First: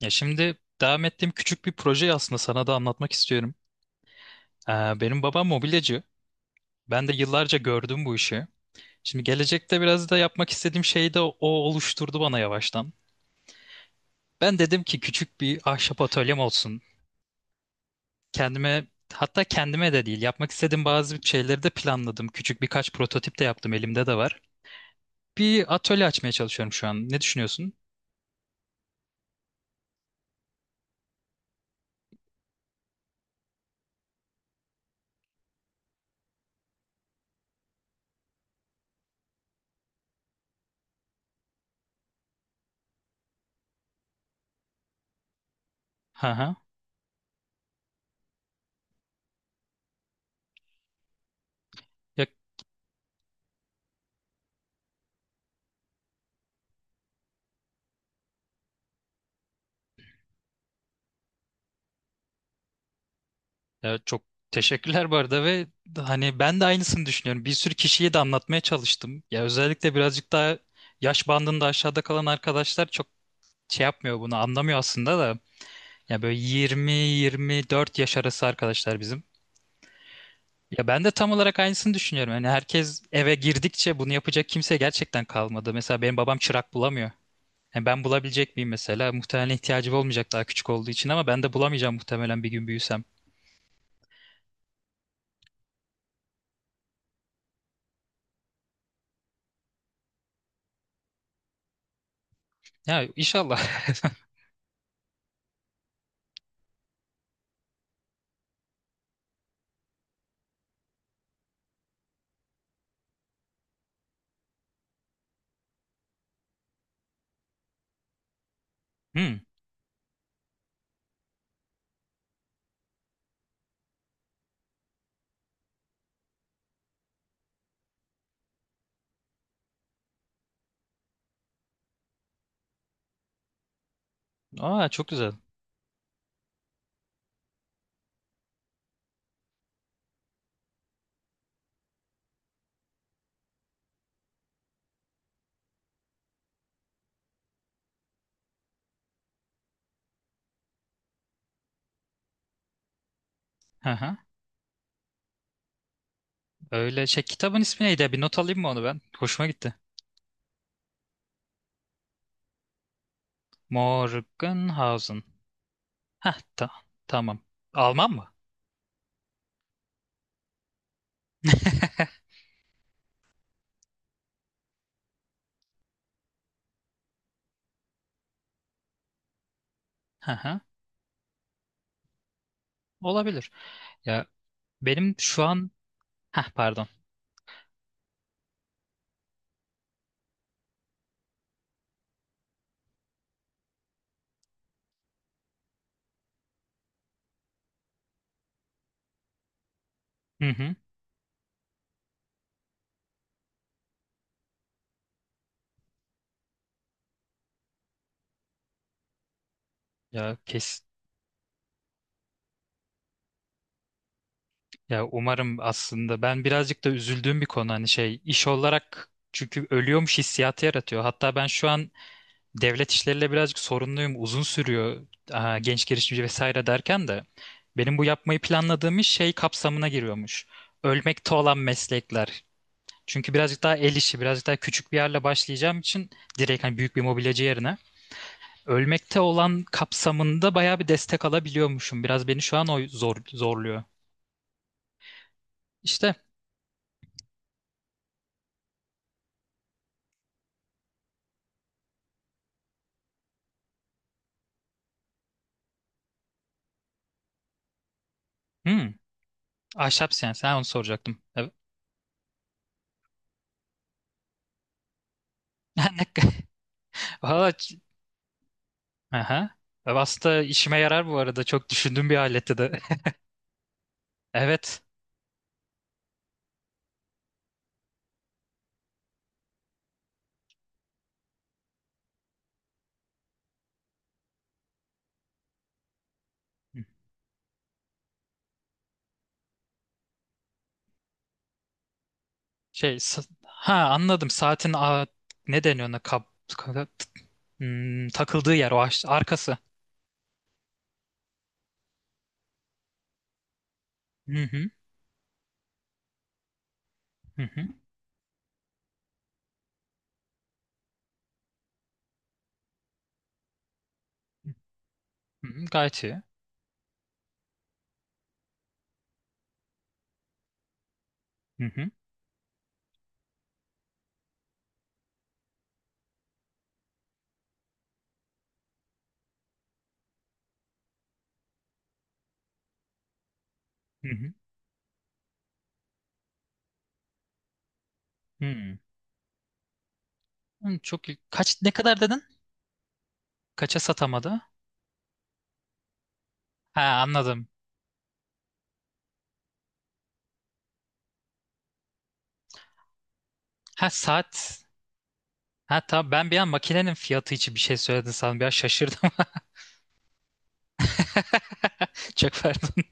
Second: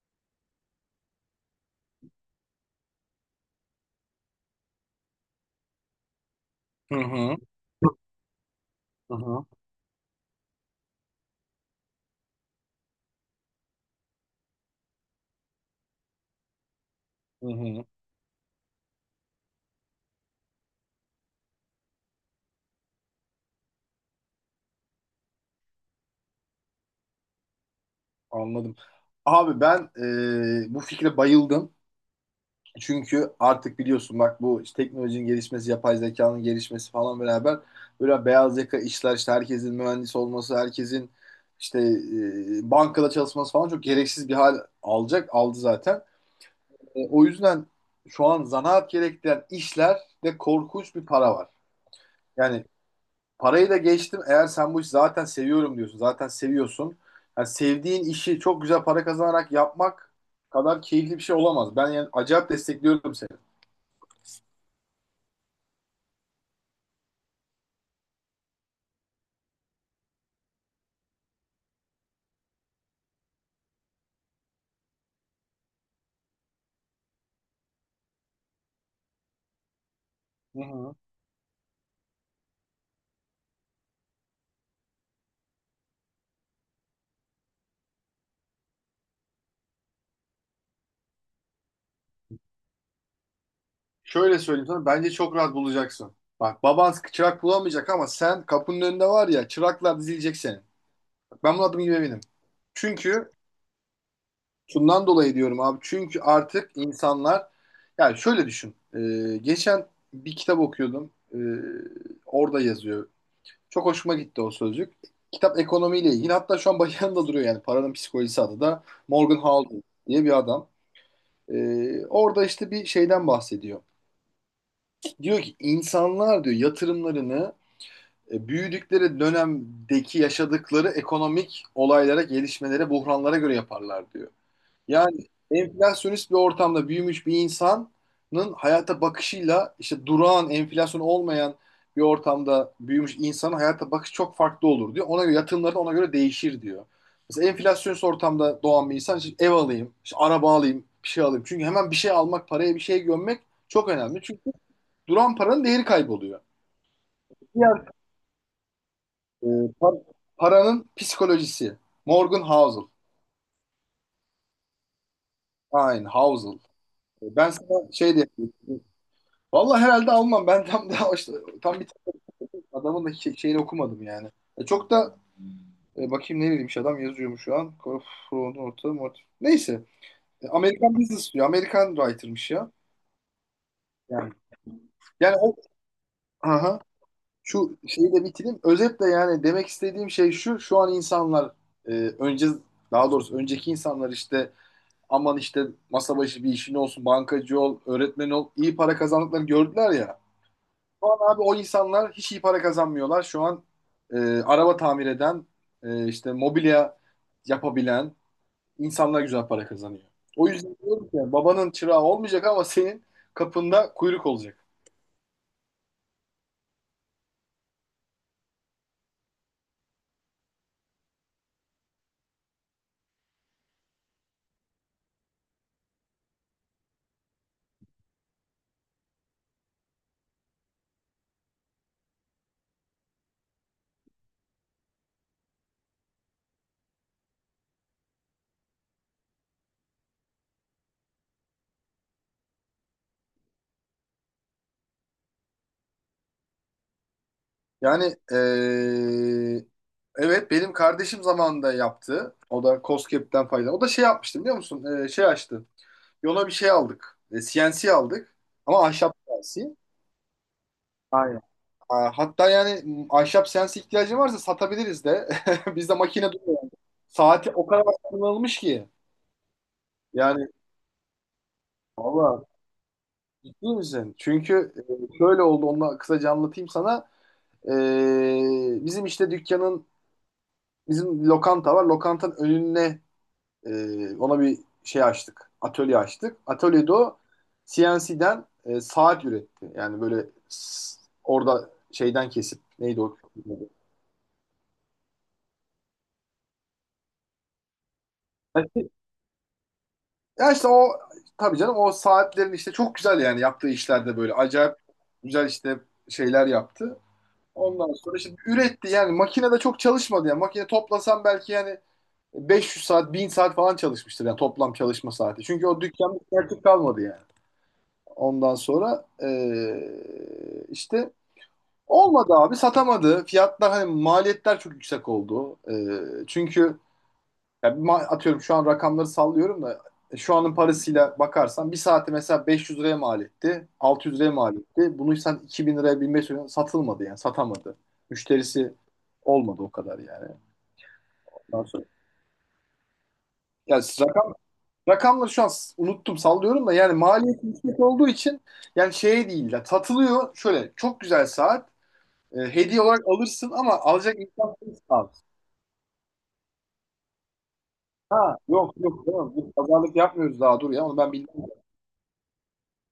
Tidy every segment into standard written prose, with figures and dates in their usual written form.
Ya şimdi devam ettiğim küçük bir projeyi aslında sana da anlatmak istiyorum. Ee, Benim babam mobilyacı. Hı Ben de hı. yıllarca gördüm bu işi. Hı Şimdi hı. gelecekte biraz da yapmak istediğim şeyi de o oluşturdu bana yavaştan. Ben dedim ki küçük bir ahşap atölyem olsun. Hı hı. Kendime, hatta kendime de değil, yapmak istediğim bazı şeyleri de planladım. Küçük birkaç prototip de yaptım, elimde de var. Bir atölye açmaya çalışıyorum şu an. Ne düşünüyorsun? Anladım. Abi ben bu fikre bayıldım. Çünkü artık biliyorsun bak, bu işte teknolojinin gelişmesi, yapay zekanın gelişmesi falan beraber böyle beyaz yaka işler işte herkesin mühendis olması, herkesin işte bankada çalışması falan çok gereksiz bir hal alacak, aldı zaten. Hı hı. O yüzden şu an zanaat gerektiren işlerde korkunç bir para var. Ya, Yani parayı da geçtim. Eğer sen bu işi zaten seviyorum diyorsun, zaten seviyorsun. Yani sevdiğin işi çok güzel para kazanarak yapmak kadar keyifli bir şey olamaz. Ben yani acayip destekliyorum seni. ya çok teşekkürler bu arada, ve hani ben de aynısını düşünüyorum. Bir sürü kişiye de anlatmaya çalıştım. Ya özellikle birazcık daha yaş bandında aşağıda kalan arkadaşlar çok şey yapmıyor, bunu anlamıyor aslında da. Ya böyle 20-24 yaş arası arkadaşlar bizim. Hı Ya hı. ben de tam olarak aynısını düşünüyorum. Yani herkes eve girdikçe bunu yapacak kimse gerçekten kalmadı. Mesela benim babam çırak bulamıyor. Yani ben bulabilecek miyim mesela? Muhtemelen ihtiyacım olmayacak daha küçük olduğu için, ama ben de bulamayacağım muhtemelen bir gün büyüsem. Şöyle söyleyeyim sana, bence çok rahat bulacaksın. Bak, baban çırak bulamayacak ama sen kapının önünde var ya, çıraklar dizilecek senin. Bak, ben bunun adım gibi eminim. Ya Çünkü inşallah. şundan dolayı diyorum abi. Çünkü artık insanlar, yani şöyle düşün. Geçen bir kitap okuyordum. Orada yazıyor. Çok hoşuma gitti o sözcük. Kitap ekonomiyle ilgili. Hatta şu an başında duruyor yani. Paranın Psikolojisi adı da, Hmm. Morgan Housel diye bir adam. Orada işte bir şeyden bahsediyor. Diyor ki insanlar diyor, yatırımlarını büyüdükleri dönemdeki yaşadıkları ekonomik olaylara, gelişmelere, buhranlara göre yaparlar diyor. Aa, çok Yani güzel. enflasyonist bir ortamda büyümüş bir insanın hayata bakışıyla işte durağan, enflasyon olmayan bir ortamda büyümüş insanın hayata bakışı çok farklı olur diyor. Ona göre yatırımları da ona göre değişir diyor. Mesela enflasyonist ortamda doğan bir insan işte ev alayım, işte araba alayım, bir şey alayım. Çünkü hemen bir şey almak, paraya bir şey gömmek çok Hı hı. önemli. Çünkü duran paranın değeri kayboluyor. Öyle şey, kitabın ismi Diğer neydi? Bir not alayım mı onu ben? Hoşuma Ee, gitti. par- Paranın psikolojisi. Morgan Housel. Morgenhausen. Aynen, Heh Housel. ta tamam. Ben sana Alman şey diye. mı? Vallahi herhalde almam. Ben tam daha işte, tam bir adamın da şeyini okumadım yani. Çok da bakayım, ne bileyim, adam yazıyormuş şu an. Korfron orta mort. Neyse. Hı hı. Amerikan business diyor. Amerikan writer'mış ya. Olabilir. Ya Yani Benim yani şu o an Heh, aha, pardon. şu şeyi de bitireyim. Özetle yani demek istediğim şey şu. Şu an insanlar e, önce, daha doğrusu önceki insanlar işte aman işte masa başı bir işin olsun, bankacı ol, öğretmen ol, iyi para kazandıkları gördüler ya. Hı hı. Şu an abi o insanlar hiç iyi para kazanmıyorlar. Şu an e, araba tamir eden, işte mobilya yapabilen insanlar güzel para kazanıyor. Ya O yüzden kes diyorum ki, babanın çırağı olmayacak ama senin kapında kuyruk olacak. ya umarım. Aslında ben birazcık da üzüldüğüm bir konu, hani şey iş olarak, çünkü ölüyormuş hissiyatı yaratıyor. Hatta ben şu an devlet işleriyle birazcık sorunluyum. Uzun sürüyor. Genç girişimci vesaire derken de benim bu yapmayı planladığım iş şey kapsamına giriyormuş. Ölmekte olan meslekler. Çünkü birazcık daha el işi, birazcık daha küçük bir yerle başlayacağım için, direkt hani büyük bir mobilyacı yerine. Ölmekte olan kapsamında bayağı bir destek alabiliyormuşum. Biraz beni şu an o zorluyor. İşte. Yani e, evet, benim kardeşim zamanında yaptı. O da COSGAP'ten fayda. O da şey yapmıştı biliyor musun? Şey açtı. Yola bir şey aldık. CNC aldık. Ama hmm, ahşap CNC. Ahşap, sen onu soracaktım. Aynen. Evet. Ha, hatta yani ahşap CNC ihtiyacın varsa satabiliriz de. Bizde Ne- ka- makine duruyor. Valla Saati o kadar kullanılmış ki. aha. Aslında Yani işime yarar bu arada. Çok düşündüğüm bir valla, aletti de. ciddi misin? Çünkü Evet. Şöyle oldu. Onu da kısaca anlatayım sana. Bizim işte bizim lokanta var. Lokantanın önüne, ona bir şey açtık. Atölye açtık. Atölyede o CNC'den saat üretti. Yani böyle orada şeyden kesip neydi o? Ha, anladım. Saatin ne deniyor ona, takıldığı yer o arkası. Ya işte o, tabii canım, o saatlerin işte çok güzel yani, yaptığı işlerde Hı böyle hı. acayip güzel işte şeyler yaptı. Hı hı. Ondan sonra işte üretti yani, makinede çok çalışmadı yani, makine toplasam belki yani 500 saat, 1000 saat falan çalışmıştır yani toplam çalışma saati. Hı hı. Çünkü o Gayet dükkanda iyi. artık kalmadı yani. Ondan sonra işte Hı hı. olmadı abi, satamadı. Fiyatlar, hani maliyetler çok yüksek oldu. Çünkü ya bir atıyorum, şu an rakamları sallıyorum da şu anın parasıyla bakarsan bir saati mesela 500 liraya mal etti. Hı 600 liraya hı. mal etti. Bunu sen 2000 liraya, 1500 liraya satılmadı yani, satamadı. Hı. Müşterisi Hı. olmadı o kadar yani. Hmm. Çok iyi. Ondan Ne sonra- kadar dedin? Kaça Ya siz satamadı? rakamları şu an unuttum, sallıyorum da, yani Ha, maliyet anladım. yüksek olduğu için yani şey değil ya, satılıyor şöyle çok güzel saat. Hediye olarak alırsın ama Ha, alacak saat. insan sensin abi. Ha, tamam, ben bir an makinenin fiyatı için bir şey söyledin Ha, sandım. Biraz yok yok, şaşırdım. tamam. Biz pazarlık yapmıyoruz daha, dur ya, onu ben bilmiyorum. Çok pardon.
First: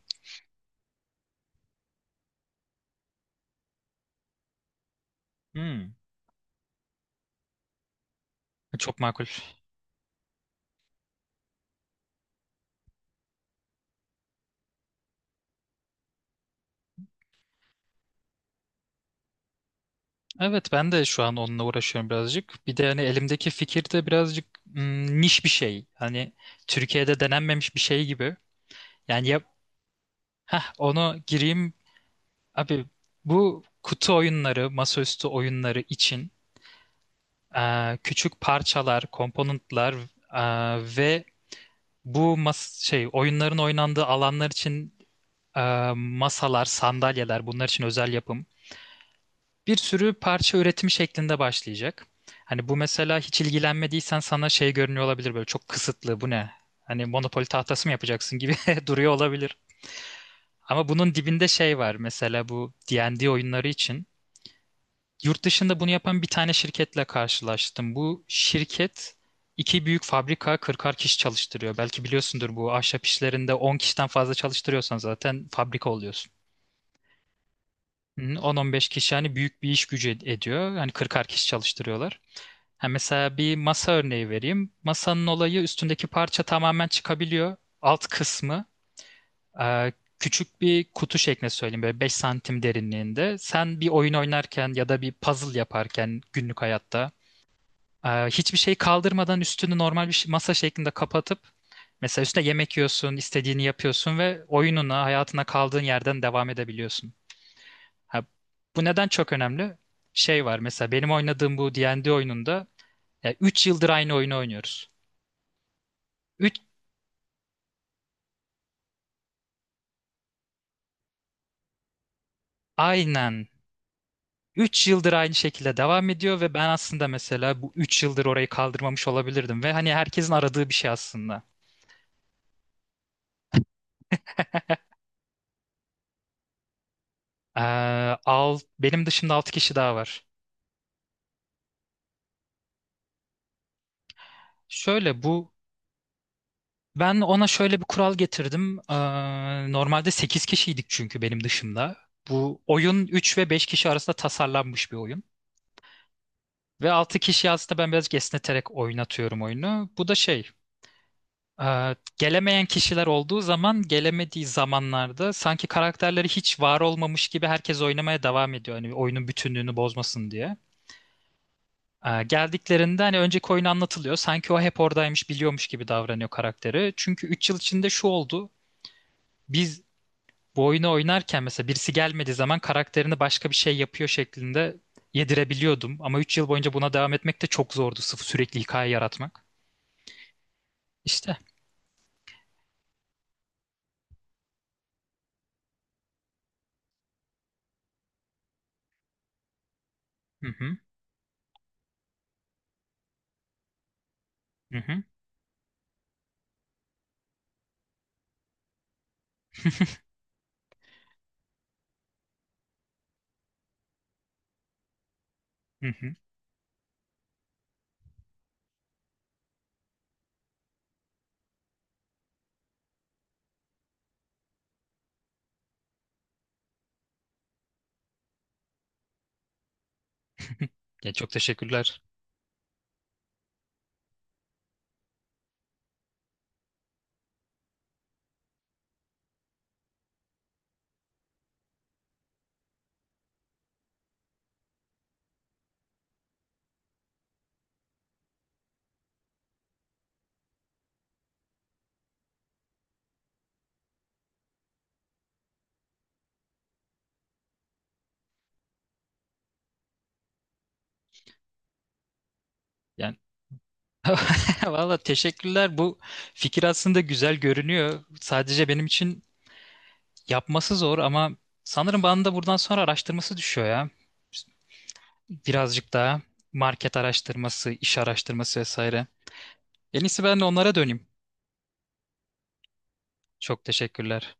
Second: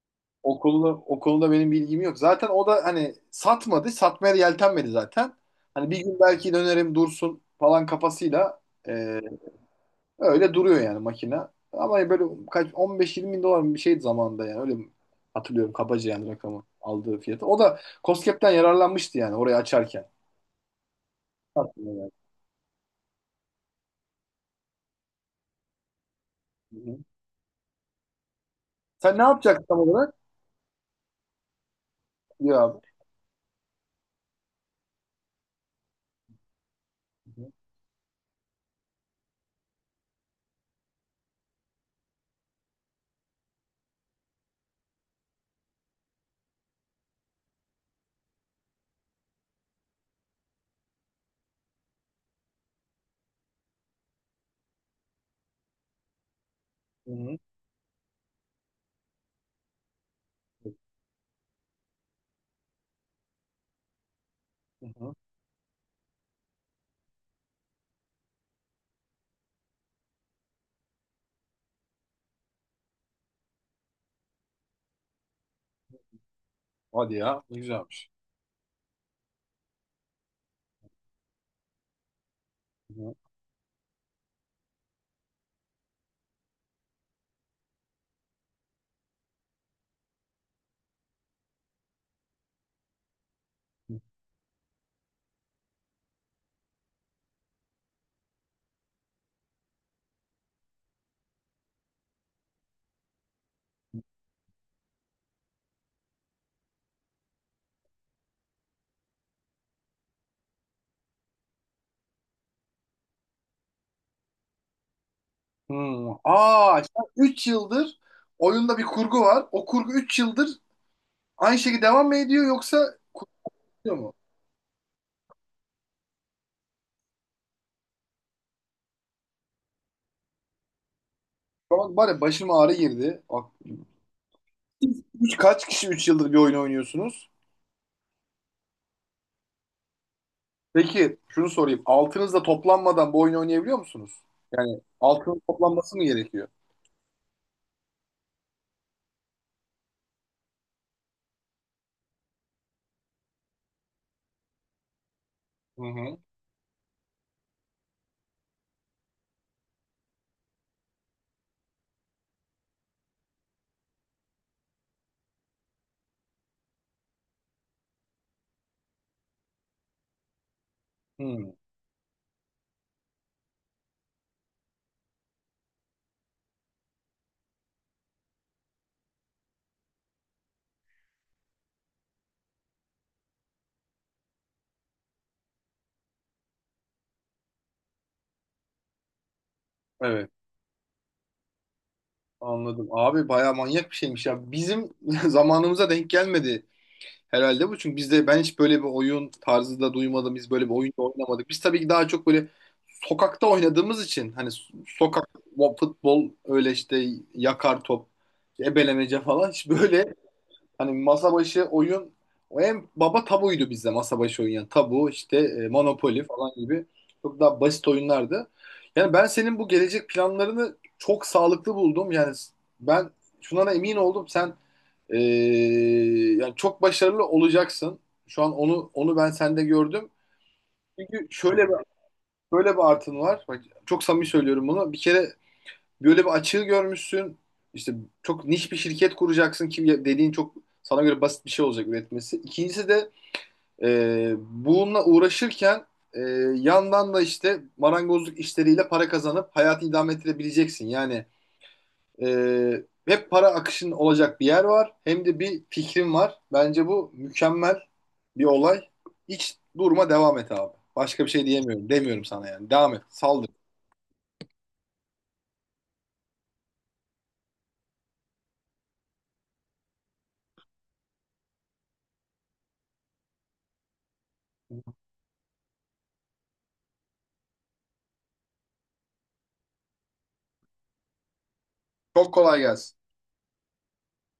O konuda, benim bilgim yok. Zaten o da hani satmadı. Satmaya da yeltenmedi zaten. Hani Hmm, bir gün belki dönerim, dursun falan kafasıyla çok e, makul. öyle duruyor yani makine. Ama böyle kaç, 15-20 bin dolar mı bir şeydi zamanında yani, öyle hatırlıyorum kabaca yani rakamı, aldığı fiyatı. O da COSGAP'ten yararlanmıştı yani orayı açarken. Evet, ben de şu an onunla Aslında uğraşıyorum yani. birazcık. Bir de hani elimdeki fikir de birazcık niş bir şey. Hani Hı hı. Türkiye'de denenmemiş bir şey gibi. Sen ne Yani yapacaksın tam olarak? Onu gireyim. Ya abi. Abi, bu kutu oyunları, masaüstü oyunları için, küçük parçalar, komponentler, ve bu mas şey oyunların oynandığı alanlar için, e, masalar, sandalyeler, bunlar için özel yapım. Bir sürü parça üretimi şeklinde başlayacak. Hani bu mesela hiç ilgilenmediysen sana şey görünüyor olabilir, böyle çok kısıtlı, bu ne? Hani Hı hı. Monopoly tahtası mı yapacaksın gibi duruyor olabilir. Ama bunun dibinde şey var, mesela bu D&D oyunları için. Hı hı. Yurt dışında bunu yapan bir tane şirketle karşılaştım. Bu şirket iki büyük fabrika, 40'ar kişi çalıştırıyor. Belki biliyorsundur, bu ahşap işlerinde 10 kişiden fazla çalıştırıyorsan zaten fabrika oluyorsun. Hadi ya, ne güzelmiş. Hı, 10-15 kişi hani büyük bir iş gücü ediyor. Hani 40'ar kişi çalıştırıyorlar. Ha, Hı hı. mesela bir masa örneği vereyim. Masanın olayı, üstündeki parça tamamen çıkabiliyor. Alt kısmı e, küçük bir kutu şeklinde söyleyeyim, böyle 5 santim derinliğinde. Sen bir oyun oynarken ya da bir puzzle yaparken günlük hayatta hiçbir şey kaldırmadan üstünü normal masa şeklinde kapatıp mesela üstüne yemek yiyorsun, istediğini yapıyorsun ve oyununa, hayatına kaldığın yerden devam edebiliyorsun. Ha, bu neden çok önemli? Şey var, mesela benim oynadığım bu D&D oyununda 3 yıldır aynı oyunu oynuyoruz. Hmm. 3. Aa, sen yıldır oyunda bir kurgu var. O kurgu 3 yıldır aynı şekilde devam mı ediyor, yoksa Aynen, kurtuluyor mu? 3 yıldır aynı şekilde devam ediyor ve ben aslında mesela bu 3 yıldır orayı kaldırmamış olabilirdim ve hani herkesin aradığı bir şey aslında. Bak, bari başıma ağrı girdi. Bak, siz kaç kişi 3 yıldır bir oyun oynuyorsunuz? Ee, Benim dışımda 6 kişi daha var. Peki şunu sorayım. Altınızla toplanmadan bu oyunu oynayabiliyor musunuz? Yani Şöyle altının bu toplanması mı gerekiyor? Ben ona şöyle bir kural getirdim. Normalde 8 kişiydik, çünkü benim dışımda. Bu oyun 3 ve 5 kişi arasında tasarlanmış bir oyun. Hı hı. Ve 6 kişi, aslında ben birazcık esneterek oynatıyorum oyunu. Bu da gelemeyen kişiler olduğu zaman, gelemediği zamanlarda sanki karakterleri hiç var olmamış gibi herkes oynamaya devam ediyor. Hani oyunun bütünlüğünü bozmasın diye. Hmm, Geldiklerinde hani önceki oyun anlatılıyor. Sanki o hep oradaymış, biliyormuş gibi davranıyor karakteri. Çünkü 3 yıl içinde şu oldu. Biz bu oyunu oynarken mesela birisi gelmediği zaman karakterini başka bir şey yapıyor şeklinde yedirebiliyordum. Ama 3 yıl boyunca buna devam etmek de çok zordu. Sıfır sürekli hikaye yaratmak. evet. İşte. Anladım. Abi bayağı manyak bir şeymiş ya. Bizim zamanımıza denk gelmedi herhalde bu. Çünkü bizde ben hiç böyle bir oyun tarzı da duymadım. Hı Biz böyle bir hı. oyun da oynamadık. Biz tabii ki daha çok böyle sokakta oynadığımız için, hani Hı hı. sokak, o futbol, öyle işte yakar top, ebelemece falan, hiç böyle hani masa başı oyun, o en baba tabuydu bizde, masa başı oyun yani, tabu işte, Hı hı. Monopoly falan gibi çok daha basit oyunlardı. Yani ben senin bu gelecek planlarını çok sağlıklı buldum. Yani ben şuna da emin oldum. Sen ee, yani çok başarılı olacaksın. Şu an onu ben sende gördüm. Ya, Çünkü çok şöyle bir teşekkürler. şöyle bir artın var. Bak, çok samimi söylüyorum bunu. Bir kere böyle bir açığı görmüşsün. İşte çok niş bir şirket kuracaksın ki, dediğin çok sana göre basit bir şey olacak üretmesi. İkincisi de bununla uğraşırken e, yandan da işte marangozluk işleriyle para kazanıp hayatı idame ettirebileceksin. Yani hep para akışının olacak bir yer var. Hem de bir fikrim var. Bence bu mükemmel bir olay. Hiç durma, devam et abi. Başka bir şey diyemiyorum. Demiyorum sana yani. Devam et, Yani saldır. valla teşekkürler. Bu fikir aslında güzel görünüyor. Sadece benim için yapması zor, ama sanırım bana da buradan sonra araştırması düşüyor ya. Birazcık daha market araştırması, iş araştırması vesaire. En iyisi ben de onlara döneyim. Çok kolay gelsin. Çok teşekkürler.